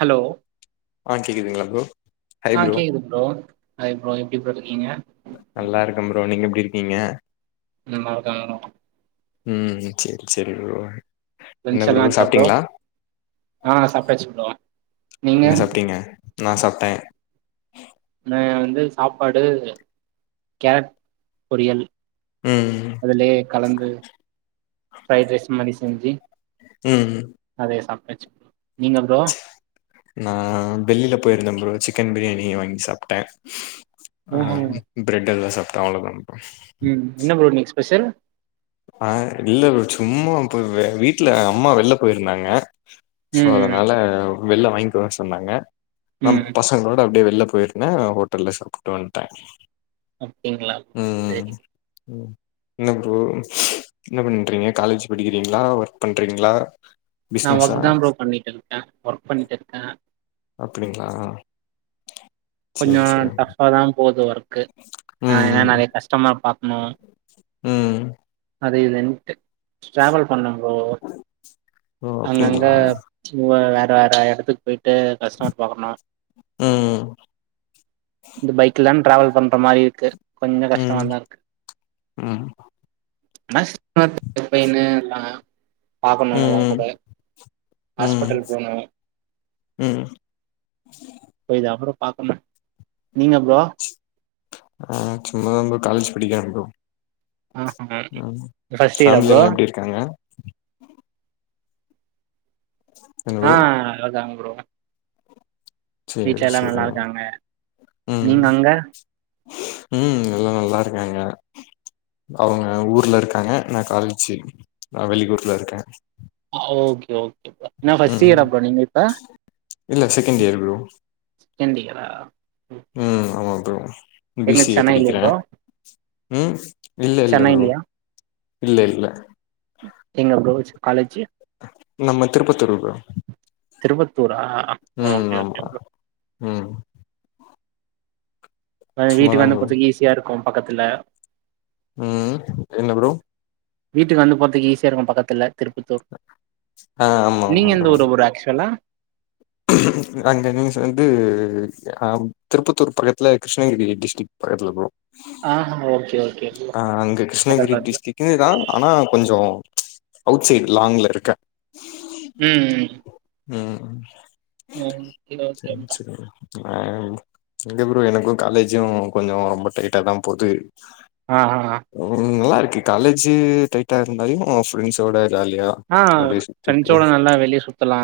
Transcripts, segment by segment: Hello ஆ கேக்குதுங்களா bro ஆ கேக்குது ப ப்ரோ ஹாய் ப்ரோ எப்டி ப்ரோ இருக்கிங்க நல்லாருக்கே ப்ரோ நீங்க எப்படி இருக்கிங்க நல்லாருக்க நானு ம் சேர் சேரி ப்ரோ என்ன லன்ச் எல்லா ப்ரோ ஆச்சா சாப்ட்டிங்ளா ஆ சாப்டாச்சு ப்ரோ நீங்க என்ன சாப்ட்டிங்க நா சாப்ட்ட நா வந்து சாப்பாடு கேட் பொரியல் ம் அதுலயே கலந்து ஃப்ரைட் ரைஸ் மாரி செஞ்சு ம் அதே சாப்டாச்சு நீங்க ப்ரோ நா வெளில போயிருந்தம் ப்ரோ சிக்கன் பிரியாணி வாங்கி சாப்ட்ட ஆ ஓஹோ பிரெட் அல்வா சாப்ட்ட அவ்ளதா ப்ரோ ம் என்ன ப்ரோ இன்னைக் ஸ்பெஷல் ஆ இல்ல ப்ரோ சும்மா பொ வீட்ல அம்மா வெள்ல போயிருந்தாங்க சோ ம் அதனால வெள்ள வாங்கிக்கே சொன்னாங்க நம் ம் பசங் களோட அப்டியே வெள்ல போயிருந்தே ஹோட்டல்ல சாப்ட்டு வண்டோ அப்டிங்களா ம் சரி ம் என்ன ப்ரொ மீன்ஸ் என்ன பண்ணீட்டுறுகீங்க காலேஜ் படிக்கிறீங்ளா ஒர்க் பண்றீங்ளா நா ஒர்க் தா ப்ரோ பண்ணிட்ருக்கே ஒர்க் பண்ணிட்டு இருக்கே அப்டிங்ளா கொஞ்சொ டஃபா தா போது ஒர்க்கு ஆ ம் ஏனா ம் நெறய கஷ்டமர் பாக்ணூ ம் அது இதுன்ட்டு ட்ரவல் பண்ண ப்ரொ ஓ அங்கங்க அப்டிங்களா ம் வேற வேற இடத்துக்கு போயிட்டு கஷ்டமர் பாக்கணூ ம் இந்த பைக்லா தா ட்ரவல் பண்ற மாரி இருக்கு கொஞ்ச ம் கஷ்டமாதா இருக்கு ம் கஸ் மர் கம்பலைன் எல்லா பாக்கணூ அதெல்லா ம் கூட ம் ஹாஸ்பிட்டல் போனோ ம் போய்தா ப்ரோ பாக்கனே நீங்க ப்ரொ ஆ சும்மா தா ப்ரோ நா காலேஜ் படிக்கிறோ ப்ரொ ஆஹா ம் ஃபர்ஸ்ட் இயரா ஃபேமிலி ப்ரோ எல்லா எப்டி இருக்காங்க என்ன ஆ ப்ரோ அதான்ங்க ப்ரொ செரி நல்லா செரிங் இருக்காங்க ம் நீங்க அங்க ம் எல்லா நல்லா இருக்காங்க அவுங்க ஊர்ல இருக்காங்க நா காலேஜி நா வெளி ஊர்ல இருக்கோ ஆ ஓகே ஓகே நா ஃபஸ்ட் இயரா அப்ப நீங்க ‌இப்ப இல்ல செகண்ட் இயர் ப்ரொ செகண்ட் இயரா ம் ஆமா ப்ரொ பி எங்க சி ஏ சென்னைலயா படிக்கிறோ ப்ரோ ம் இல்ல இல்ல ப்ரொ சென்னைலயா இல்ல இல்ல எங்க ப்ரோஜ் காலேஜி நம்ம திரூப்பத்தூர் ப்ரோ திருப்பத்தூர ம் ஆமா ம் நா சும்மாதா வீட்டுக்கு வந்து ப்ரோ போறத்துக்கு ஈஸியா இருக்கூ பக்கத்துல ம் என்ன ப்ரொ வீட்டுக்கு வந்துட்டு போறதுக்கு ஈஸியா இருக்கூ பக்கத்துல திருப்பத்தூர் ஆ ஆமா ஆமா நீங்க எந்த ஊரு ப்ரோ ஆக்சுவலா நாங்க இங்க சென்ட்டு அ ஆம் திருப்பத்தூர் பக்கத்துல கிருஷ்ணகிரி டிஸ்ட்ரிக்ட் பக்கத்துல ப்ரோ ஆ ஓகே ஓகே ப்ரோ. ஆ அங்க பக்கத்துல கிருஷ்ணகிரி பக்கத்துல. டிஸ்ட்ரிக்ட் கிதா ஆனா கொஞ்சொ அவுட் சைட் லாங்க்ல இருக்கே ம் ஹூம் ஹூம் ஓகே ஓகே செரிங் ப்ரோ. செரிங் ஆ எங்க ப்ரோ எனக்கூ காலேஜு கொஞ்சொ ரொம்ப டைட்டா தா போது ஆ ஆ உ நல்லா இருக்கு காலேஜ் டைட்டா இருந்தாலூ ஃப்ரெண்ட்ஸோட ஜாலியா ஆ அப்டியே சுத்திட்டு ஃரெண்ட்ஸோட நல்லா வெளிய சுத்தலா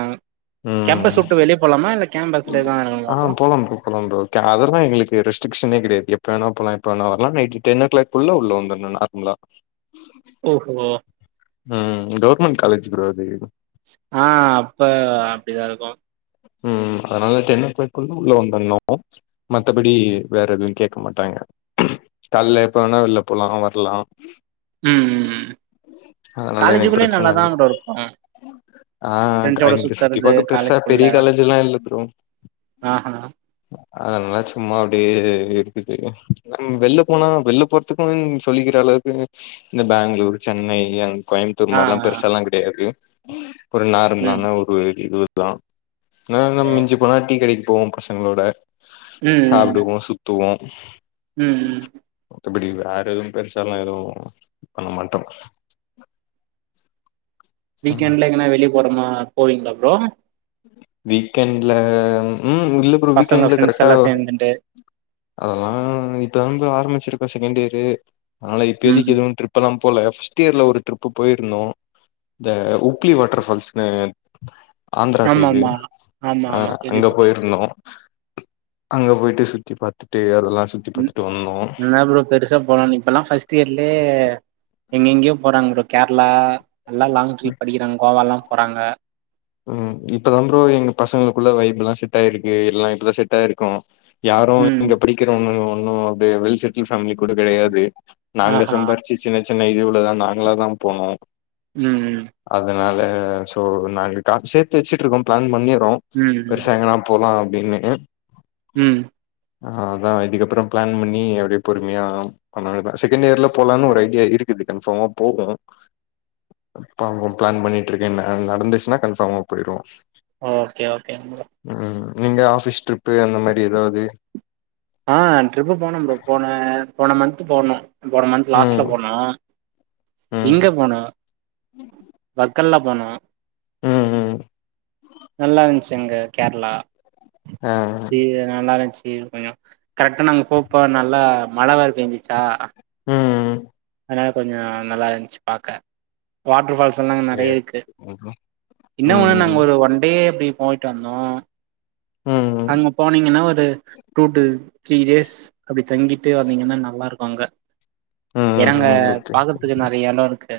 ம் கேம்பஸ் வுட்டு வெளிய போலாமா இல்ல கேம்பஸ்லே தா அ ப்ரோ [unintelligible] அதெல்லா எங்களுக்கு ரெஸ்ட்டிக்ஷனே கிடயாது எப்ப வேண போலா ‌எப்ப வேண வரலா நைட் டென் ஓ கிளாக்க்குள்ள உள்ள வந்துர்ணூ நார்மலா [unintelligible] [unintelligible] ம் கவுர்மெண்ட் காலேஜ் ப்ரோ அது ஆ அப்ப அப்டிதா இருக்கு ம் அதனாலா டென் ஓ க்ளாக்குள்ள உள்ள வந்தர்ணு மத்தபடி வேற எதுவு கேக்க மாட்டாங்க கால்ல எப்ப வேணா வெள்ல போலா வர்லா ம் ம் அதனால எனக்கு காலேஜுக்குள்ளே பிரச்சன இல்ல நல்லாதான் ப்ரோ இருக்கும் ஆ ஃபிரண்ட்ஸ்ஸோட சுத்துறது காலேஜ்க்குள்ள காலேஜிலா இல்ல ப்ரோ அதல்லா சும்மா அப்டியே இருக்குது நம் வெள்ல போனா வெள்ல போறத்துக்கும் சொல்லிக்கிற அளவுக்கும் இந்த பேங்ளூர் சென்னை அங் கோயம்புத் தூர் ஆ ஆ மார்லா பெருசால்லா கெடையாது ஒரு ம் நார்மலான ஒரு இதுதா ன்னோனு ஓ. மிஞ்சு போனா டீ கடைக்கு போவோம் பசங்களோட ம் ம் சாப்டுவோம் சுத்துவோம் ம் ம் மித்தபடி வேற எதுவும் பெருசாலா எதுவும் பண்ண மாட்டோம் ம் வீக்கெண்ட்ல எங்கனா வெளியே போறமா போவீங்ளா ப்ரோ வீக்கெண்ட்ல ம் இல்ல ப்ரோ பசங்க வீக்கெண்ட்ல ஃப்ரெண்ட்ஸ் கரெக்டா எல்லா சேந்துட்டு அதெல்லா இப்பதா ப்ரோ ஆரம்பிச்சிருக்கே செகண்ட் இயரு அதனால ம் இப்பேதைக்கு எதுவு ட்ரிப் ப்பெல்லா போல ஃபர்ஸ்ட் இயர்ல ஒரு ட்ரிப்பு போயிருந்தோ இந்த உப்ளி வாட்டர் ஃபால்ஸ்னு ஆந்திரா ஆமா சைடு ஆமா ஆமா அ ஆமா அங்க கேள்விப்பட்டிருக்கே போயிருந்தோ அங்க போயிட்டு சுத்தி பாத்துட்டு அதெல்லா சுத்தி ம் பாத்துட்டு வந்தோ என்ன ப்ரோ பெருசா போலாமே இப்பல்லா ஃபர்ஸ்ட் இயர்லே எங்கெங்கேயோ போறாங்க ப்ரோ கேரளா நல்லா லாங் ட்ரிப் அடிக்கிறாங்க கோவால்லா போறாங்க ம் இப்பதாம் ப்ரோ எங்க பசங்களுக்குள்ள வைப் எல்லா செட்டாயிருக்கு எல்லா இப்பதா செட்டாயிருக்கோ யாரும் ம் இங்க பிடிக்கிற ஒன்னு ஒன்னு அப்டியே வெல் செட்டில் ஃபேமிலி கூட கெடையாது நாங்க ஆஹா சம்பாரிச்சு சின்ன சின்ன இதுவுலதா நாங்களாதா போனோ ம் ம் அதனால சோ நாங்க காசு சேர்த்து வச்சிட்டுருக்கோம் பிளான் பண்ணிறோ ம் பெருசா எங்கன்னா போலா அப்டின்னு ம் அ அதா இதுக்கப்பறோ பிளான் பண்ணி அப்டியே பொறுமையா கொந்நாள்லே செகண்ட் இயர்ல போலானு ஒரு ஐடியா இருக்கு குது கன்ஃபார்மா போகும் இப்ப அவ்ங்க பிளான் பண்ணிட்டு இருக்கேன் அது நடந்துச்சுன்னா கன்ஃபார்மா பொயிருவோ ஓகே ஓகேங் ப்ரோ ம் நீங்க ஆஃபிஸ் ட்ரிப்பு அந்த மாரி எதாவ்து ஆ ட்ரிப்பு போனம் ப்ரோ போன போன மந்த்து போனோ போன மந்த் லாஸ்ட்ல ம் போனோம் ம் இங்க போனம் வர் க்கல்லா போனோ ம் ம் ம் நல்லாருந்துச்சு அங்க கேரளா ஆ சீ நல்லாருந்துச்சு கொஞ்சொ கரெக்ட்டா நாங்க போப்போ நல்லா மழ வேற பேஞ்சுச்சா ம் ம் அதனால கொஞ்சொ நல்லா இருந்துச்சு பாக்க வாட்ரு ஃபால்ஸ் ஸெல்லா அங்க நெறைய சேரி இருக்கு ம் என்ன ஒன்னு நாங்க ம் ஒரு ஒன் டே அப்டி போயிட்டு வந்தோ ம் அங்க போனீங்கன்னா ஒரு டூ டு த்ரீ டேஸ் அப்டி தங்கிட்டு வந்தீங்கன்னா நல்லாருக்கும் அங்க ம் எனங்க ம் ஓகே பாக்குறதுக்கு நறைய இடோம் இருக்கு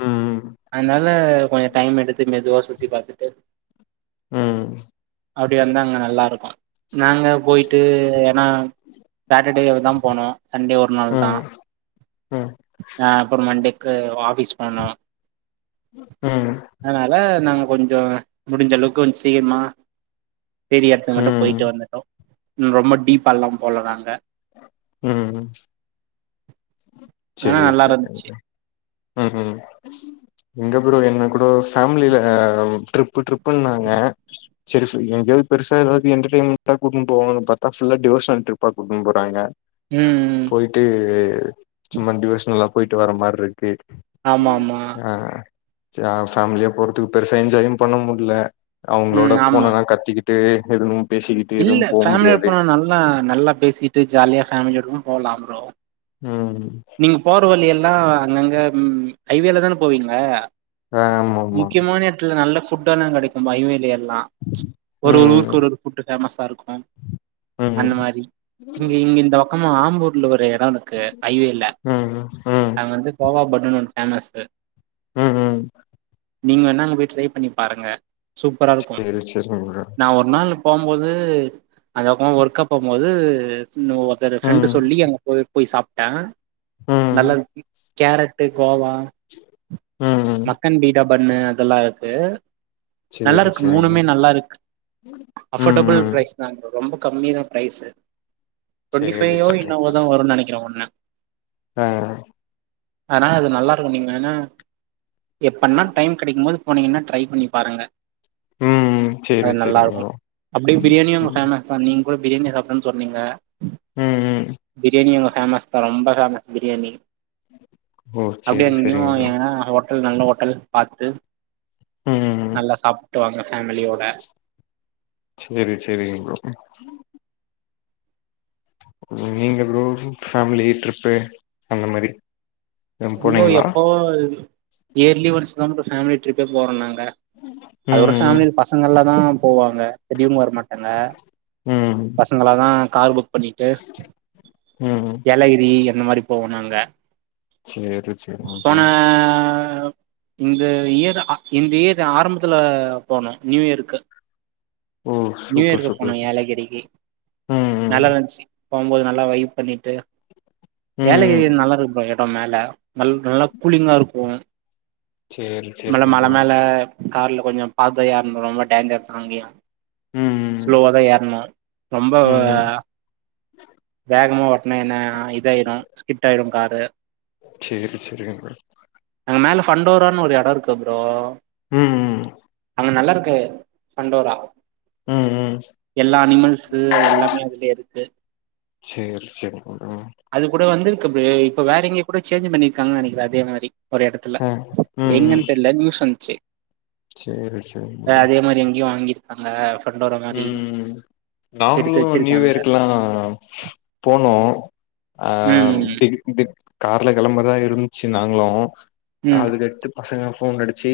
ம் அதனால கொஞ்சோம் டைம் எடுத்து மெதுவாக சுத்தி பாத்துட்டு ம் அப்டி வந்தா அங்க நல்லா இருக்கும் நாங்க போயிட்டு ஏன்னா சாட்டர்டேவே தான் போனோம் சண்டே ஒரு நாள் தான் ம் அ அப்புறோம் மண்டேக்கு ஆபீஸ் போணோம் ம் அதனால நாங்க கொஞ்சோம் முடிஞ்ச அளவுக்கு கொஞ்சோம் சீக்ரமா பெரிய எடத்துங்கு மட்டும் ம் போயிட்டு வந்துட்டோம் ரொம்ப டீப்பா எல்லாம் போல நாங்க ம் ஆனா சேரி நல்லா சேரி இருந்துச்சு ம் ம் இங்க ஃப்ரோ என்ன கூட ஃபேமிலில ட்ரிப்பு டரிப் ப்புனாங்க சேரி சேரி எங்கயாது பெருசா ஏதாவது என்டர்டெய்மெண்டா கூட்டினு போவாங்க பாத்தா ஃபுல்லா டிவோஸன் ட்ரிப்பா கூப்டுனு போற ம் ம் போயிட்டு சும்மா டிவசனல்லா போயிட்டு வர மாரி இருக்கு ஆமா ஆமா ஆ ஃபேமிலியா போறதுக்கு பெருசா என்ஜாயும் பண்ண முடில அவுங்களோட ம் ஆமா போனல்லாம் கத்திக்கிட்டு எதுவும் பேசிக்கிட்டு எதுவும் போ முடியாது எல்லாம் நல்லா பேசிட்டு ஜாலியா ஃபேமிலியோட போகலாம் ப்ரோ ம் நீங்க போற வழி எல்லாம் அங்கங்க ஹைவேல தான போவீங்க ஆமா ஆமா முக்கியமான இடத்துல நல்ல ஃபுட்ட எல்லாம் கடைக்கும் பைவேல எல்லாம் ஒரு ஒரு ஊருக்கு ம் ஒரு ஒரு ஃபுட்டு ஃபேமஸா இருக்கும் ம் அந்த மாரி இங்க இங்க இந்த பக்கமா ஆம்பூர்ல ஒரு இடம் இருக்கு ஐவேல ம் ம் அங்க வந்து கோவா பன்னுன் ஒன்னு ஃபேமஸ்சு ம் ம் நீங்க வேனா அங்க போய் ட்ரை பண்ணி பாருங்க சூப்பரா இருக்கும் சேரி சேரிங்க ப்ரோ நா ஒரு நாள் போ‌ மோது அந்த பக்கமா ஒர்க்கா போ மோது சின்ன ஒருத்தர்ரு ஃப்ரெண்டு ம் சொல்லி அங்க போய் போய் சாப்ட்டன் ம் நல்லா இரு கரட்டு் கோவா ம் மக்கன் பீடா பண்ணு அதெல்லா இருக்கு நல்லா சேரி இருக்கு சேரிங்க மூணுமே நல்லா இருக்கு ம் அஃபோர்டபிள் ம் பிரைஸ் தான்ங்க ரொம்ப கம்மி தான் பிரைஸ்சு டுவெண்டி சேரி ஃபையோ சேரி இன்னவோ தான் வரும்னு நனைக்கிறன் ஒன்னு அ அதனால அது நல்லாருக்கும் நீங்க வேன்னா எப்பனா டைம் கடைக்கும்மோது போனீங்கன்னா ட்ரை பண்ணி பாருங்க ம் ம் அது சேரி நல்லா சேரிங்க இருக்கும் அப்டியே பிரியாணியோம் ப்ரோ அங்க ம் பேமஸ் சோ நீங்க கூட பிரியாணி சாப்டன்னு சொன்னீங்க ம் ம் பிரியாணி அங்க ஃபேமஸ் தா ரொம்ப பிரியாணி ஓ அப்டி சேரி அங்கயும் சேரிங்க ப்ரோ எதனா ஹோட்டல் ஹோட்டல் நல்ல ஹோட்டல் பாத்து ம் ம் ம் நல்லா சாப்ட்டு வாங்க ஃபேமிலியோட சேரி சேரிங்க ப்ரோ நீங்க ப்ரோ ஃபேமிலி ட்ரிப்பு அந்த மாரி எதும் இங்கோ போனீங்களா எப்பவோ இயர்லி ஒன்ஸ் தான் ப்ரோ ஃபேமிலி ட்ரிப்பே போறோம் நாங் க அதுவும் ம் ம் ஃபேமிலில பசங்கள்லா தான் போவாங்க பெரியோங்க வர மாட்ட டாங்க ம் பசங்களா தான் கார் புக் புக் பண்ணிட்டு ம் ஏலகிரி அந்த மாரி போவோம் நாங்க சேரி செர்ராங்க்கா போன இந்த இயர் இந்த இயர் ஆரம்பத்துல போனோம் நியூயருக்கு ஓ சூப்பர் நியூயர்கு சூப்பர் போனும் யேலகிரிக்கு ம் ம் நல்லா இருந்துச்சு போம்போது நல்லா வைப் பண்ணிட்டு ம் ம் யேலக்குறி நல்லா இருக்கு ப்ரோ மேல நல் நல்ல கூலிங்கா இருக்கும் சேரி மேல சேரிங்க மழ ப்ரோ மேல கார்ல கொஞ்சோம் பாதயாருன்ன ரொம்ப டேஞ்சர் இரு அங்கயா ம் ம் ஸ்லோவாதா ஏர்ணும் ரொம்ப ம் ம் வேகமா ஓட்னா என்ன இதாயிடும் ஸ்கிப்ட் ஆயிடும் காரு சேரி சரி அங்க மேல ஃண்டோரான் ஒரு எடம் இருக்கு ப்ரோ ம் ங்க நல்லா இருக்கு ஃபண்டோரா ம் ம் எல்லா அனிமல்ஸு அது எல்லாமே அதுலேருக்கு சேரி சேரிங்க ப்ரோ அது கூட வந்துருக்குப்பே இப்ப வேற எங்யோ கொட சேஞ்ச பண்ணிருக்காங்க நனைக்கிற அதே மாரி ஒரு எடத்துல ஆ ம் ம் எங்கன் தெர்ல நியூஸ் வந்ச்சு சேரி சேரிங்க அ ப்ரோ அதே மாரி எங்யோ வாங்கிருக்காங்க ஃபண்டோரா மாரி ம் எடுத்து நாங்களும் வச்சிருக்காங்க நியூயர்கெல்லா போனோம் ம் இப்டி கார்ல கெளம்புர்தா இருந்துச்சு நாங்களும் ம் அதுக்கடுத்து பசங்க ஃபோன் அடிச்சு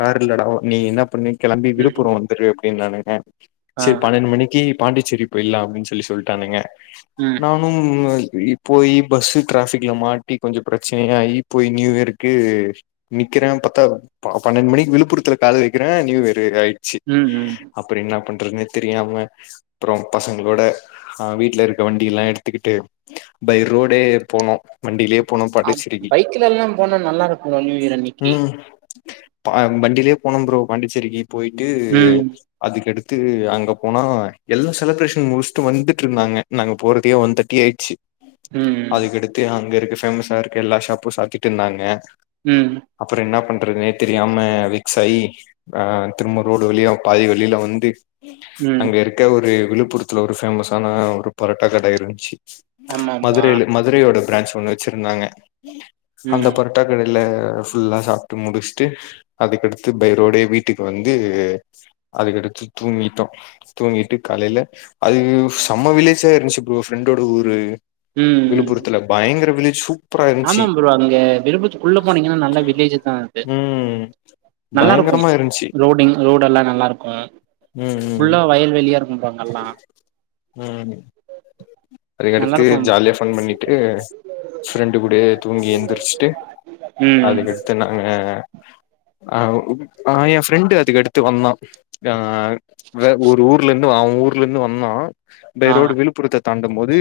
கார்ல்லடா நீ என்ன பண்ணு கெளம்பி ம் ம் விழுப்புரம் வந்துரு அப்டின்னானுங்க ஆ சேர் பன்னெண்டு மணிக்கு பாண்டிச்சேரி போய்லாம் அப்டின் சொல்லி சொல்லிட்டானுங்க நா ம் போய் பஸ்ஸு டிராஃபிக்ல மாட்டி கொஞ்ச பிரச்சனையாயி போய் நியூயர்க்கு நிக்கிறேன் பத்தா பன்னெண்டு மணிக்கு விழுப்புரத்துல கால வெக்கிறேன் நீயூயர்ரு ம் ம் அப்புறோ என்ன பண்றதுனு தெரியாம அப்புறோ பசங்களோட ஆ வீட்ல இருக்க வண்டி எல்லா எடுத்துக்கிட்டு பைரோடே போனோ வண்டியிலே போனோ ஆ பாண்டிச்செரிக்கு பைக்ல எல்லா போனா நல்லா இருக்குங்க நியூ இயர் அன்னைக்கு உம் பா வண்டியிலே போனோம் ப்ரோ பாண்டிச்சேரிக்கு போயிட்டு ம் அதுக்கடுத் த்து அங்க போனா எல்லா செலப்ரேஷன் முஸ்ட்டு வந்ட்ருந்தாங்க நாங்க போறக்கே ஒன் தேர்ட்டி ஆயிட்ச்சு ம் அதுக்கடுத்து அங்கருக்க பேஃமஸா இருக்க எல்லா ஷாப்பும் சாத்திட்ருந்தாங்க ம் அப்புற என்ன பண்றதுனே தெரியாம விக்சாயி அ திரும்ப ரோடு வழியா பாதி வழியில வந்து ம் அங்க இருக்க ஒரு விழுப்புரத்துல ஒரு பேஃபேமஸான ஒரு பொறட்டா கட இருந்ச்சு ஆமா ஆமா மதுரையில மதுரையோட பிரான்ச் ஒண்ணு வச்சிருந்தாங்க அந்த ம் பொற ட்டரனெல்ல ஃபுல்லா சாப்ட்டு முடிச்ட்டு அதுக்கடுத்து பைரோடே வீட்டுக்கு வந்து அதுக்கடுத்து தூங்கிட்டோம் தூங்கிட்டு காலேல அது செம்ம வில்லேஜா இருந்ச்சு ப்ரோ ஃப்ரெண்டோட ஊரு விழுபரத்துல பயங்கர வில்லேஜ் சூப் ஆமாாம் ப்ரோ அங்க விரும்பத்துக்குள்ள போனீங்கன்னா நல்ல வில்லேஜ் தாருக்கு ம் நல்லாருக்கும் பயங்கரமா இருந்துச்சு ரோடிங் ரோடெல்லா நல்லாருக்கும் ம் ஃபுல்லா வயல் வெளியா இருக்கும் பாங் ம் நல்லா அதுகடுத்து இருக்கு ஜாலியா ஃபன் பண்ணிட்டு ஃப்ரெண் டுபுடியே தூங்கி எந்திரிச்சுட்டு ம் அது கட் நாங்க எ ப்ரெண்டு அதுக்கடுத் த்து வந்தா வே ஒரு ஊர்ல இருந்து அவ ஊர்ல இருந்து வந்தா பை ஆ ரோடு வீல் புருத்து தாண்டும் பேது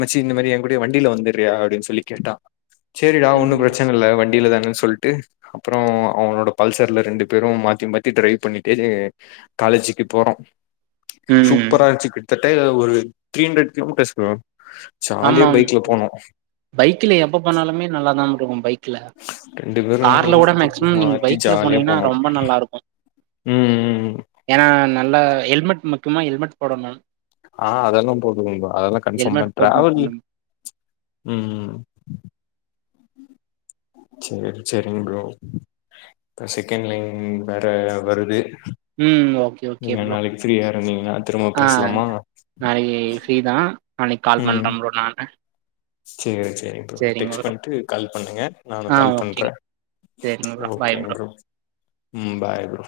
மச்சி இந்த மாரி என்ங் கூடையே வண்டியில வந்துரியா அப்டின் சொல்லி கேட்டா செரிடா ஒன்னு ம் ப்ரச்சன இல்ல வண்டியில தானனு சொல்ட்டு அப்றோ அவனோட பல்சர்ல ரெண்டு பேரு மாத்தி மாத்தி டிரைவ் பண்ணிட்டே காலேஜிக்கி போறோ ம் சூப்பரா இருந்ச்சு கிட்த்தட்ட ஒரு த்ரீ ஹண்ட்ரட் கிலோமீட்டர்ஸ் ப்ரோ ஆமாம் பைக்ல எப்ப போனாலுமே நல்லாதாம் இருக்கு பைக் க்ல ரெண்டு பேரு கார்ல கூட ஹெல்மெட் போட்டு மேக்சிமம் நீங்க மாத்தி பைக்ல ஜாலியா போனீங்கன்னா போனோ ரொம்ப நல்லா இருக்கோ ம் ம் ம் ஏனா நல்லா எல்மெட் முக்கிய்மா எல்மெட் போடணு ஆ அதெல்லா போடுவபா அதெல்லா கன்ஃபார்ம்மா ஹெல்மெட் போட்னு டிராவல் போனு ம் செர் செரிங்க ப்ரோ இப்ப செகண்ட் லைன் வேற வருது ம் ஓகே ஓகே நீங்க ப்ரோ. நாளைக்கி ஃப்ரீயா இருந்தீங்ன்னா திரும்ப பேசலாமா நாளைக்கி ஃபிரீதா நாளைக் கால் பண்றே ப்ரோ நானு சேர் செரி ப்ரோ சரிங்க டெக்ஸ்ட் ப்ரோ. பண்ணிட்டு கால் பண்ணுங்க நானு கால் பண்றே எட்நூர்வா பாய் ப்ரோ ம் பாய் ப்ரோ